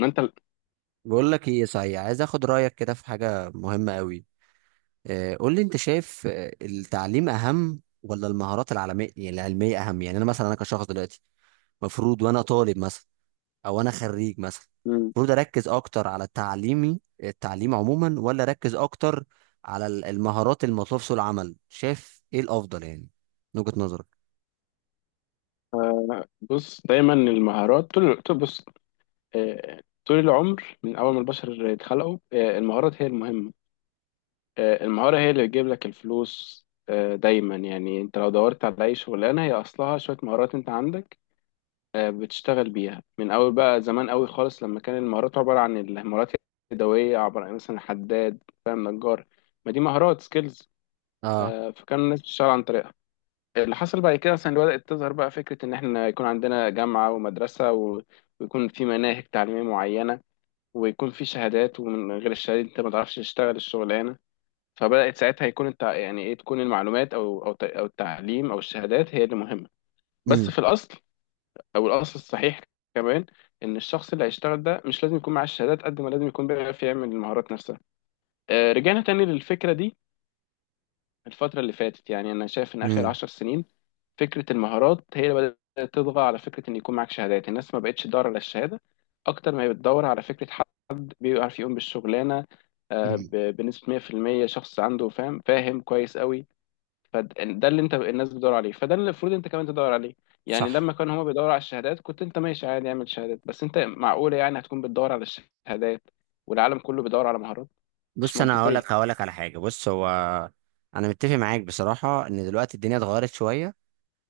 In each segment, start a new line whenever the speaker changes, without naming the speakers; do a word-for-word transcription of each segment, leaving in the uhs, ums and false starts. ما انت ال-
بقول لك ايه، صحيح عايز اخد رايك كده في حاجه مهمه قوي. قول لي، انت شايف آه، التعليم اهم ولا المهارات العلميه؟ يعني العلميه اهم، يعني انا مثلا، انا كشخص دلوقتي مفروض وانا طالب مثلا، او انا خريج مثلا،
ال-
المفروض اركز اكتر على تعليمي، التعليم عموما، ولا اركز اكتر على ال- المهارات المطلوب في سوق العمل؟ شايف ايه الافضل يعني، من وجهه نظرك؟
آه، بص، دايما المهارات طول طول- بص. آه، طول العمر من اول ما البشر اتخلقوا، آه، المهارات هي المهمه. آه، المهاره هي اللي بتجيب لك الفلوس. آه، دايما يعني انت لو دورت على اي شغلانه هي اصلها شويه مهارات انت عندك، آه، بتشتغل بيها من اول. بقى زمان قوي خالص لما كان المهارات عباره عن المهارات اليدويه، عباره عن مثلا حداد، فاهم، نجار. ما دي مهارات، سكيلز.
اه.
فكان الناس بتشتغل عن طريقها. اللي حصل بعد كده اصلا اللي بدأت تظهر بقى فكرة ان احنا يكون عندنا جامعة ومدرسة و- ويكون في مناهج تعليمية معينة، ويكون في شهادات، ومن غير الشهادة انت ما تعرفش تشتغل الشغلانة. فبدأت ساعتها يكون التع... يعني ايه، تكون المعلومات او او ت- او التعليم او الشهادات هي اللي مهمة. بس في الاصل، او الاصل الصحيح كمان، ان الشخص اللي هيشتغل ده مش لازم يكون معاه الشهادات قد ما لازم يكون بيعرف يعمل المهارات نفسها. آه، رجعنا تاني للفكرة دي. الفترة اللي فاتت يعني أنا شايف إن آخر
امم.
عشر سنين فكرة المهارات هي اللي بدأت تطغى على فكرة إن يكون معاك شهادات. الناس ما بقتش تدور على الشهادة أكتر ما هي بتدور على فكرة حد بيعرف يقوم بالشغلانة. آه،
امم.
ب- بنسبة مية في المية شخص عنده فاهم فاهم كويس قوي. فده اللي أنت الناس بتدور عليه، فده اللي المفروض أنت كمان تدور عليه. يعني لما
صح.
كانوا هما بيدوروا على الشهادات كنت أنت ماشي عادي، اعمل شهادات. بس أنت، معقولة يعني هتكون بتدور على الشهادات والعالم كله بيدور على مهارات؟ مش
بص، انا هقول لك
منطقية.
هقول لك على حاجه. بص، هو انا متفق معاك بصراحه ان دلوقتي الدنيا اتغيرت شويه.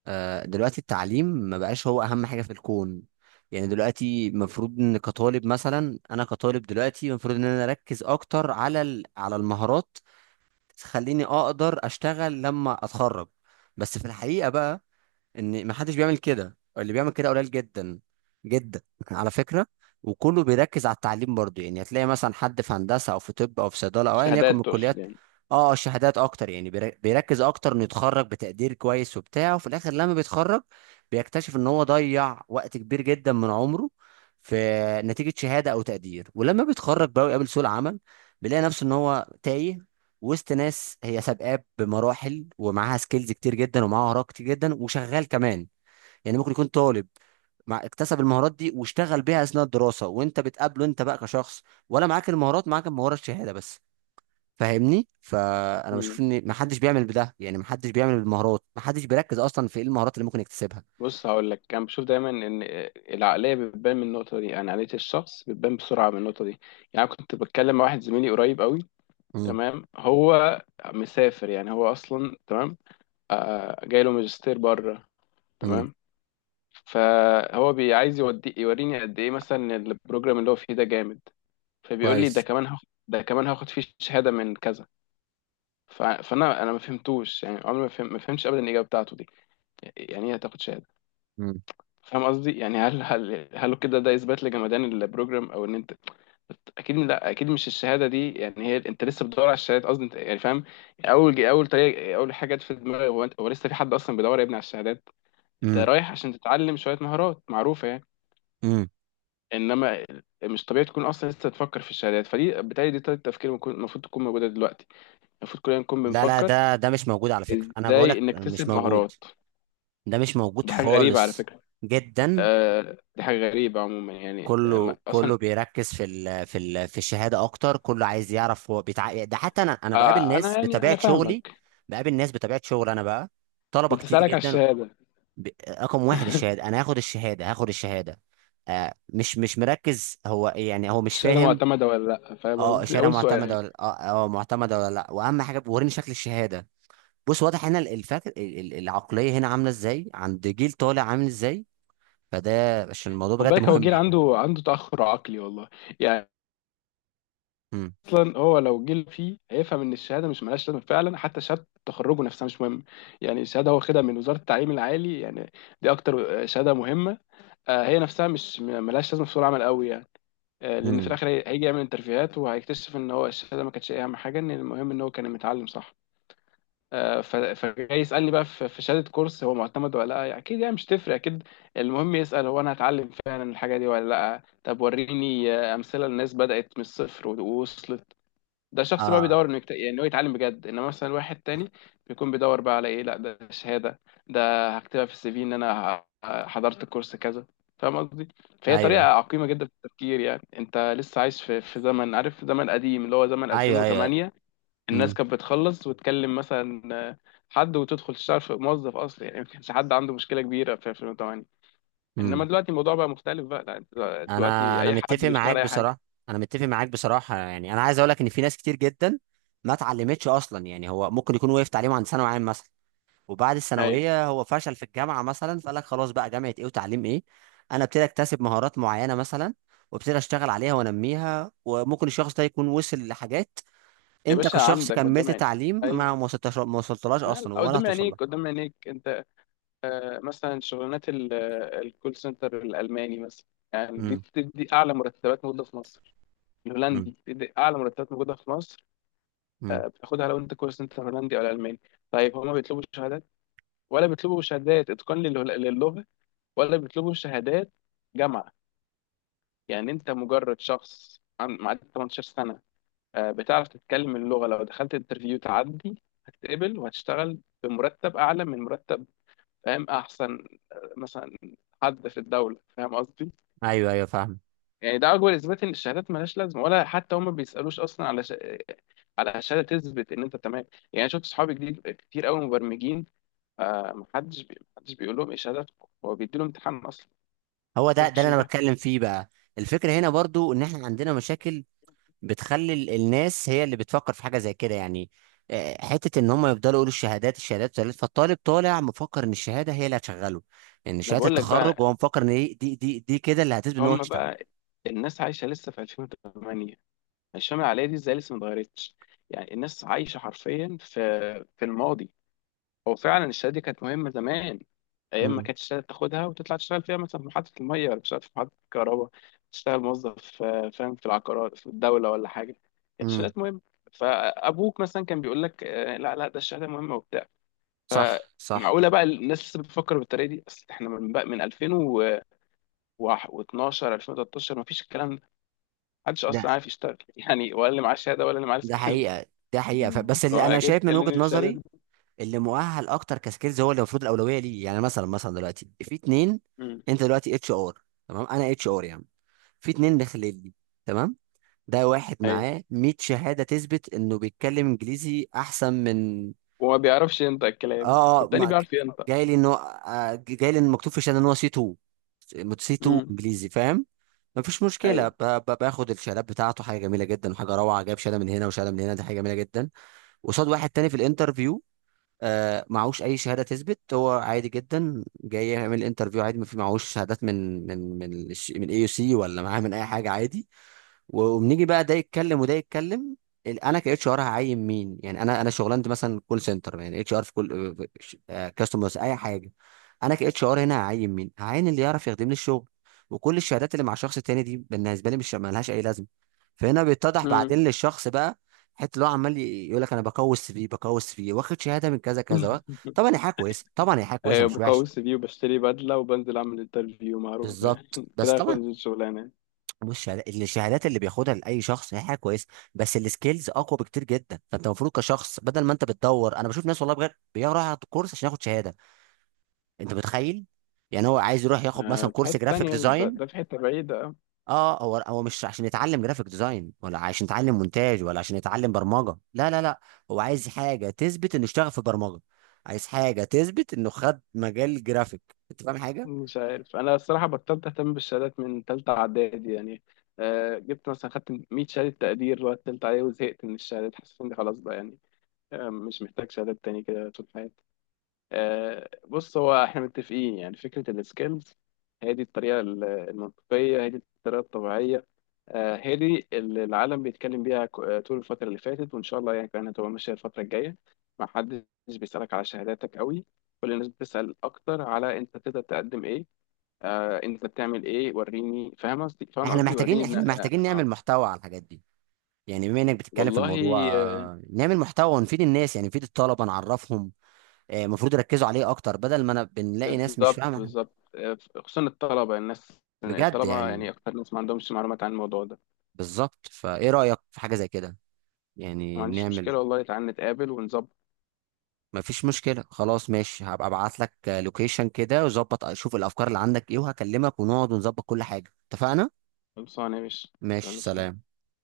آه، دلوقتي التعليم ما بقاش هو اهم حاجه في الكون. يعني دلوقتي المفروض ان كطالب مثلا، انا كطالب دلوقتي المفروض ان انا اركز اكتر على ال- على المهارات تخليني اقدر اشتغل لما اتخرج. بس في الحقيقه بقى، ان ما حدش بيعمل كده، اللي بيعمل كده قليل جدا جدا على فكره. وكله بيركز على التعليم برضه، يعني هتلاقي مثلا حد في هندسه او في طب او في صيدله او ايا يكن من
شهادات
الكليات.
تقصد؟
اه، الشهادات اكتر يعني، بير- بيركز اكتر انه يتخرج بتقدير كويس وبتاع، وفي الاخر لما بيتخرج بيكتشف ان هو ضيع وقت كبير جدا من عمره في نتيجه شهاده او تقدير. ولما بيتخرج بقى ويقابل سوق العمل، بيلاقي نفسه ان هو تايه وسط ناس هي سابقاه بمراحل ومعاها سكيلز كتير جدا ومعاها مهارات كتير جدا وشغال كمان. يعني ممكن يكون طالب مع اكتسب المهارات دي واشتغل بيها اثناء الدراسه، وانت بتقابله انت بقى كشخص، ولا معاك المهارات، معاك المهاره الشهاده بس. فاهمني؟ فانا بشوف
يعني
ان محدش بيعمل بده، يعني محدش بيعمل بالمهارات، محدش بيركز اصلا في ايه المهارات اللي ممكن يكتسبها.
بص، هقول لك، كان بشوف دايما ان العقليه بتبان من النقطه دي، يعني عقليه الشخص بتبان بسرعه من النقطه دي. يعني كنت بتكلم مع واحد زميلي قريب قوي.
امم.
تمام، هو مسافر يعني، هو اصلا تمام، آه، جاي له ماجستير بره.
امم.
تمام. فهو بي- عايز يودي يوريني قد ايه مثلا إن البروجرام اللي هو فيه ده جامد. فبيقول لي ده
كويس.
كمان هاخد، ده كمان هاخد فيه شهاده من كذا. ف- فانا انا ما فهمتوش، يعني عمري ما فهم ما فهمتش ابدا الاجابه بتاعته دي. يعني ايه هتاخد شهاده؟
امم.
فاهم قصدي؟ يعني هل هل هل كده ده اثبات لجمدان البروجرام؟ او ان انت اكيد لا، اكيد مش الشهاده دي يعني هي. انت لسه بتدور على الشهادات قصدي انت، يعني فاهم؟ اول اول طريقه، اول حاجه جت في دماغي هو انت، هو لسه في حد اصلا بيدور يا ابني على الشهادات؟ انت
امم.
رايح عشان تتعلم شويه مهارات معروفه يعني.
امم.
انما مش طبيعي تكون اصلا لسه تفكر في الشهادات. فدي بالتالي دي طريقه تفكير المفروض المفروض تكون موجوده دلوقتي، المفروض كلنا نكون
لا لا،
بنفكر
ده ده مش موجود على فكره، انا
ازاي
بقولك مش
نكتسب
موجود.
مهارات.
ده مش موجود
دي حاجه غريبه على
خالص.
فكره.
جدا.
آه، دي حاجه غريبه عموما يعني. آه، ما-
كله
اصلا
كله بيركز في ال في ال في الشهاده اكتر. كله عايز يعرف هو بيتع... ده حتى انا انا بقابل
آه
ناس
انا يعني انا
بطبيعه شغلي.
فاهمك.
بقابل ناس بطبيعه شغل انا بقى، طلبه كتير
بتسالك على
جدا.
الشهاده.
ب... رقم واحد الشهاده. انا هاخد الشهاده، هاخد الشهاده. آه مش مش مركز هو، يعني هو مش
الشهاده
فاهم.
معتمده ولا لا، فاهم
اه،
قصدي؟
الشهاده
اول سؤال.
معتمده ولا اه، آه، معتمده ولا لا، واهم حاجه وريني شكل الشهاده. بص، واضح هنا الفك... ال- ال- العقليه هنا عامله ازاي، عند جيل طالع عامل ازاي. فده عشان الموضوع
خد
بجد
بالك، هو
مهم
جيل
يعني.
عنده عنده تاخر عقلي والله، يعني
امم.
اصلا. هو لو جيل فيه هيفهم ان الشهاده مش ملهاش لازمه، فعلا حتى شهاده تخرجه نفسها مش مهم. يعني الشهاده هو خدها من وزاره التعليم العالي يعني، دي اكتر آه، شهاده مهمه، آه، هي نفسها مش م- ملهاش لازمه في سوق العمل قوي يعني. آه، لان في
امم.
الاخر هي- هيجي يعمل انترفيوهات وهيكتشف ان هو الشهاده ما كانتش اهم حاجه، ان المهم ان هو كان متعلم صح. آه، ف- فجاي يسألني بقى، في في شهادة كورس هو معتمد ولا لا؟ أكيد يعني مش تفرق أكيد. المهم يسأل هو، أنا هتعلم فعلا الحاجة دي ولا لا؟ طب وريني آه، أمثلة للناس بدأت من الصفر و- ووصلت. ده شخص بقى
اه.
بيدور إنه يكت... يعني إنه يتعلم بجد. إنما مثلا واحد تاني بيكون بيدور بقى على إيه؟ لا، ده شهادة، ده هكتبها في السي في إن أنا ه- حضرت كورس كذا. فاهم قصدي؟ فهي طريقة
ايوه
عقيمة جدا في التفكير. يعني أنت لسه عايش في في زمن، عارف، زمن قديم اللي هو زمن
ايوه ايوه.
ألفين وثمانية. الناس
امم.
كانت بتخلص وتكلم مثلا آه، حد وتدخل تشتغل في، موظف اصلا، يعني ما كانش حد عنده مشكله كبيره في ألفين وثمانية. انما
امم.
دلوقتي الموضوع بقى مختلف، بقى لا، انت
انا
دلوقتي
انا
اي حد
متفق
بيشتغل
معاك
اي حاجه.
بصراحه. انا متفق معاك بصراحه. يعني انا عايز اقول لك ان في ناس كتير جدا ما اتعلمتش اصلا. يعني هو ممكن يكون وقف تعليمه عند ثانوي عام مثلا، وبعد
ايوه.
الثانويه هو فشل في الجامعه مثلا، فقال لك خلاص بقى، جامعه ايه وتعليم ايه؟ انا ابتدي اكتسب مهارات معينه مثلا، وابتدي اشتغل عليها وانميها، وممكن الشخص ده يكون وصل لحاجات
يا
انت
باشا،
كشخص
عندك قدام
كملت
عينيك.
تعليم ما
ايوه.
ما وصلتش، ما وصلتلاش
لا لا،
اصلا ولا
قدام
هتوصل لها.
عينيك، قدام عينيك انت. آه، مثلا شغلانات ال- آه، الكول سنتر الالماني مثلا، يعني دي
امم.
بتدي اعلى مرتبات موجوده في مصر. الهولندي
امم.
بتدي اعلى مرتبات موجوده في مصر.
أمم.
آه، بتاخدها لو انت كول سنتر هولندي او الماني. طيب، هما بيطلبوا شهادات، ولا بيطلبوا شهادات اتقان لل- للغه، ولا بيطلبوا شهادات جامعه؟ يعني انت مجرد شخص عن- معدي ثمانية عشر سنه، آه، بتعرف تتكلم اللغه، لو دخلت انترفيو تعدي هتتقبل وهتشتغل بمرتب اعلى من مرتب فاهم احسن، آه، مثلا، حد في الدوله، فاهم قصدي؟
ايوه ايوه، فاهم.
يعني ده اكبر اثبات ان الشهادات ملهاش لازمه، ولا حتى هم بيسالوش اصلا على ش... على شهاده تثبت ان انت تمام. يعني شفت صحابي جديد كتير قوي مبرمجين، آه، محدش بي... محدش بيقول لهم ايه شهادتكم، هو بيدي لهم امتحان اصلا.
هو ده ده
خش
اللي انا
امتحان.
بتكلم فيه بقى. الفكره هنا برضو ان احنا عندنا مشاكل بتخلي ال- الناس هي اللي بتفكر في حاجه زي كده. يعني آه، حته ان هم يفضلوا يقولوا الشهادات الشهادات الشهادات، فالطالب طالع مفكر ان الشهاده هي اللي هتشغله، ان
ما
شهاده
بقول لك
التخرج.
بقى.
هو مفكر ان دي دي دي, دي كده اللي هتثبت ان هو
هم
يشتغل.
بقى، الناس عايشه لسه في ألفين وثمانية، الشمال العاليه دي ازاي لسه ما اتغيرتش؟ يعني الناس عايشه حرفيا في في الماضي. هو فعلا الشهاده دي كانت مهمه زمان، ايام ما
امم.
كانت الشهاده تاخدها وتطلع تشتغل فيها مثلا في محطه الميه، ولا تشتغل في محطه الكهرباء، تشتغل موظف آه، فاهم، في العقارات، في الدوله ولا حاجه. كانت
امم.
الشهادات مهمه. فابوك مثلا كان بيقول لك آه، لا لا، ده الشهاده مهمه وبتاع.
صح صح.
فمعقوله بقى الناس لسه بتفكر بالطريقه دي؟ اصل احنا من بقى من ألفين واتناشر، ألفين وثلاثة عشر ما فيش الكلام ده، محدش اصلا
ده
عارف يشتغل يعني، ولا اللي معاه شهاده ولا اللي معاه
ده
سكيلز.
حقيقه. ده حقيقه. ف- بس اللي
فما
انا
جيت
شايف من وجهه
تكلمني بالشهاده
نظري،
دي.
اللي مؤهل اكتر كسكيلز هو اللي المفروض الاولويه ليه. يعني مثلا مثلا دلوقتي في اتنين،
امم.
انت دلوقتي اتش ار، تمام؟ انا اتش ار يعني. في اتنين داخلين لي، تمام، ده واحد
ايوه.
معاه مية شهاده شهادة تثبت انه بيتكلم انجليزي احسن من...
وما بيعرفش ينطق الكلام،
اه اه،
والتاني
ما ك-
بيعرف ينطق.
جاي لي انه آه، جاي لي إن مكتوب في الشهادة ان هو سي اتنين، سي اتنين
امم.
انجليزي، فاهم؟ مفيش مشكلة،
ايوه.
ب- ب- باخد الشهادات بتاعته حاجة جميلة جدا وحاجة روعة، جايب شهادة من هنا وشهادة من هنا، دي حاجة جميلة جدا. قصاد واحد تاني في الانترفيو آه، معهوش اي شهاده تثبت، هو عادي جدا، جاي يعمل انترفيو عادي، ما في معهوش شهادات من من من الش- من اي يو سي، ولا معاه من اي حاجه، عادي. وبنيجي بقى، ده يتكلم وده يتكلم. ال- انا كاتش ار هعين مين؟ يعني انا انا شغلانتي مثلا كول سنتر، يعني اتش ار في كل كاستمرز اي حاجه. انا كاتش ار هنا هعين مين؟ هعين اللي يعرف يخدم لي الشغل. وكل الشهادات اللي مع الشخص التاني دي بالنسبه لي مش مالهاش اي لازمه. فهنا بيتضح
امم.
بعدين للشخص بقى، حته اللي هو عمال يقول لك انا بقوي السي في، بقوي السي في، واخد شهاده من كذا كذا. طبعا هي حاجه كويسه، طبعا هي حاجه كويسه،
ايوه،
مش
بقوي
وحش.
السي في وبشتري بدله وبنزل اعمل انترفيو، معروف يعني
بالظبط. بس
كده هاخد
طبعا
الشغلانه.
مش الشهادات اللي بياخدها لاي شخص هي حاجه كويسه، بس السكيلز اقوى بكتير جدا. فانت المفروض كشخص بدل ما انت بتدور، انا بشوف ناس والله بجد بيروح ياخد كورس عشان ياخد شهاده. انت متخيل؟ يعني هو عايز يروح ياخد مثلا
آه، في
كورس
حته
جرافيك
تانية، ده,
ديزاين.
ده في حته بعيده.
اه، هو هو مش عشان يتعلم جرافيك ديزاين، ولا عشان يتعلم مونتاج، ولا عشان يتعلم برمجه، لا لا لا. هو عايز حاجه تثبت انه اشتغل في برمجه، عايز حاجه تثبت انه خد مجال جرافيك. انت فاهم حاجه؟
مش عارف، انا الصراحه بطلت اهتم بالشهادات من ثالثه اعدادي يعني، آه، جبت مثلا، خدت مئة شهاده تقدير وقت ثالثه اعدادي وزهقت من الشهادات. حسيت اني خلاص بقى يعني، آه، مش محتاج شهادات تاني كده طول حياتي. آه، بص، هو احنا متفقين يعني، فكره السكيلز هي دي الطريقه ال- المنطقيه، هي دي الطريقه الطبيعيه، آه، هي دي اللي العالم بيتكلم بيها ك- آه، طول الفتره اللي فاتت، وان شاء الله يعني كمان هتبقى ماشيه الفتره الجايه. ما حدش بيسالك على شهاداتك قوي، كل الناس بتسال اكتر على انت تقدر تقدم ايه، آه، انت بتعمل ايه، وريني، فاهم قصدي؟ فاهم
احنا
قصدي،
محتاجين
وريني بن...
احنا
آه,
محتاجين نعمل
اه
محتوى على الحاجات دي. يعني بما انك بتتكلم في
والله.
الموضوع،
آه.
آه، نعمل محتوى ونفيد الناس. يعني نفيد الطلبه، نعرفهم آه، المفروض يركزوا عليه اكتر، بدل ما انا بنلاقي ناس مش
بالظبط،
فاهمه.
بالظبط، آه، خصوصا الطلبه، الناس
بجد
الطلبه
يعني.
يعني اكتر ناس ما عندهمش معلومات عن الموضوع ده.
بالظبط. فايه رايك في حاجه زي كده؟
ما
يعني
عنديش
نعمل...
مشكله والله، تعال نتقابل ونظبط.
مفيش مشكلة، خلاص ماشي. هبقى ابعت لك لوكيشن كده وظبط، اشوف الافكار اللي عندك ايه، وهكلمك ونقعد ونظبط كل حاجة. اتفقنا؟
خلصانه يا باشا.
ماشي،
يلا سلام.
سلام.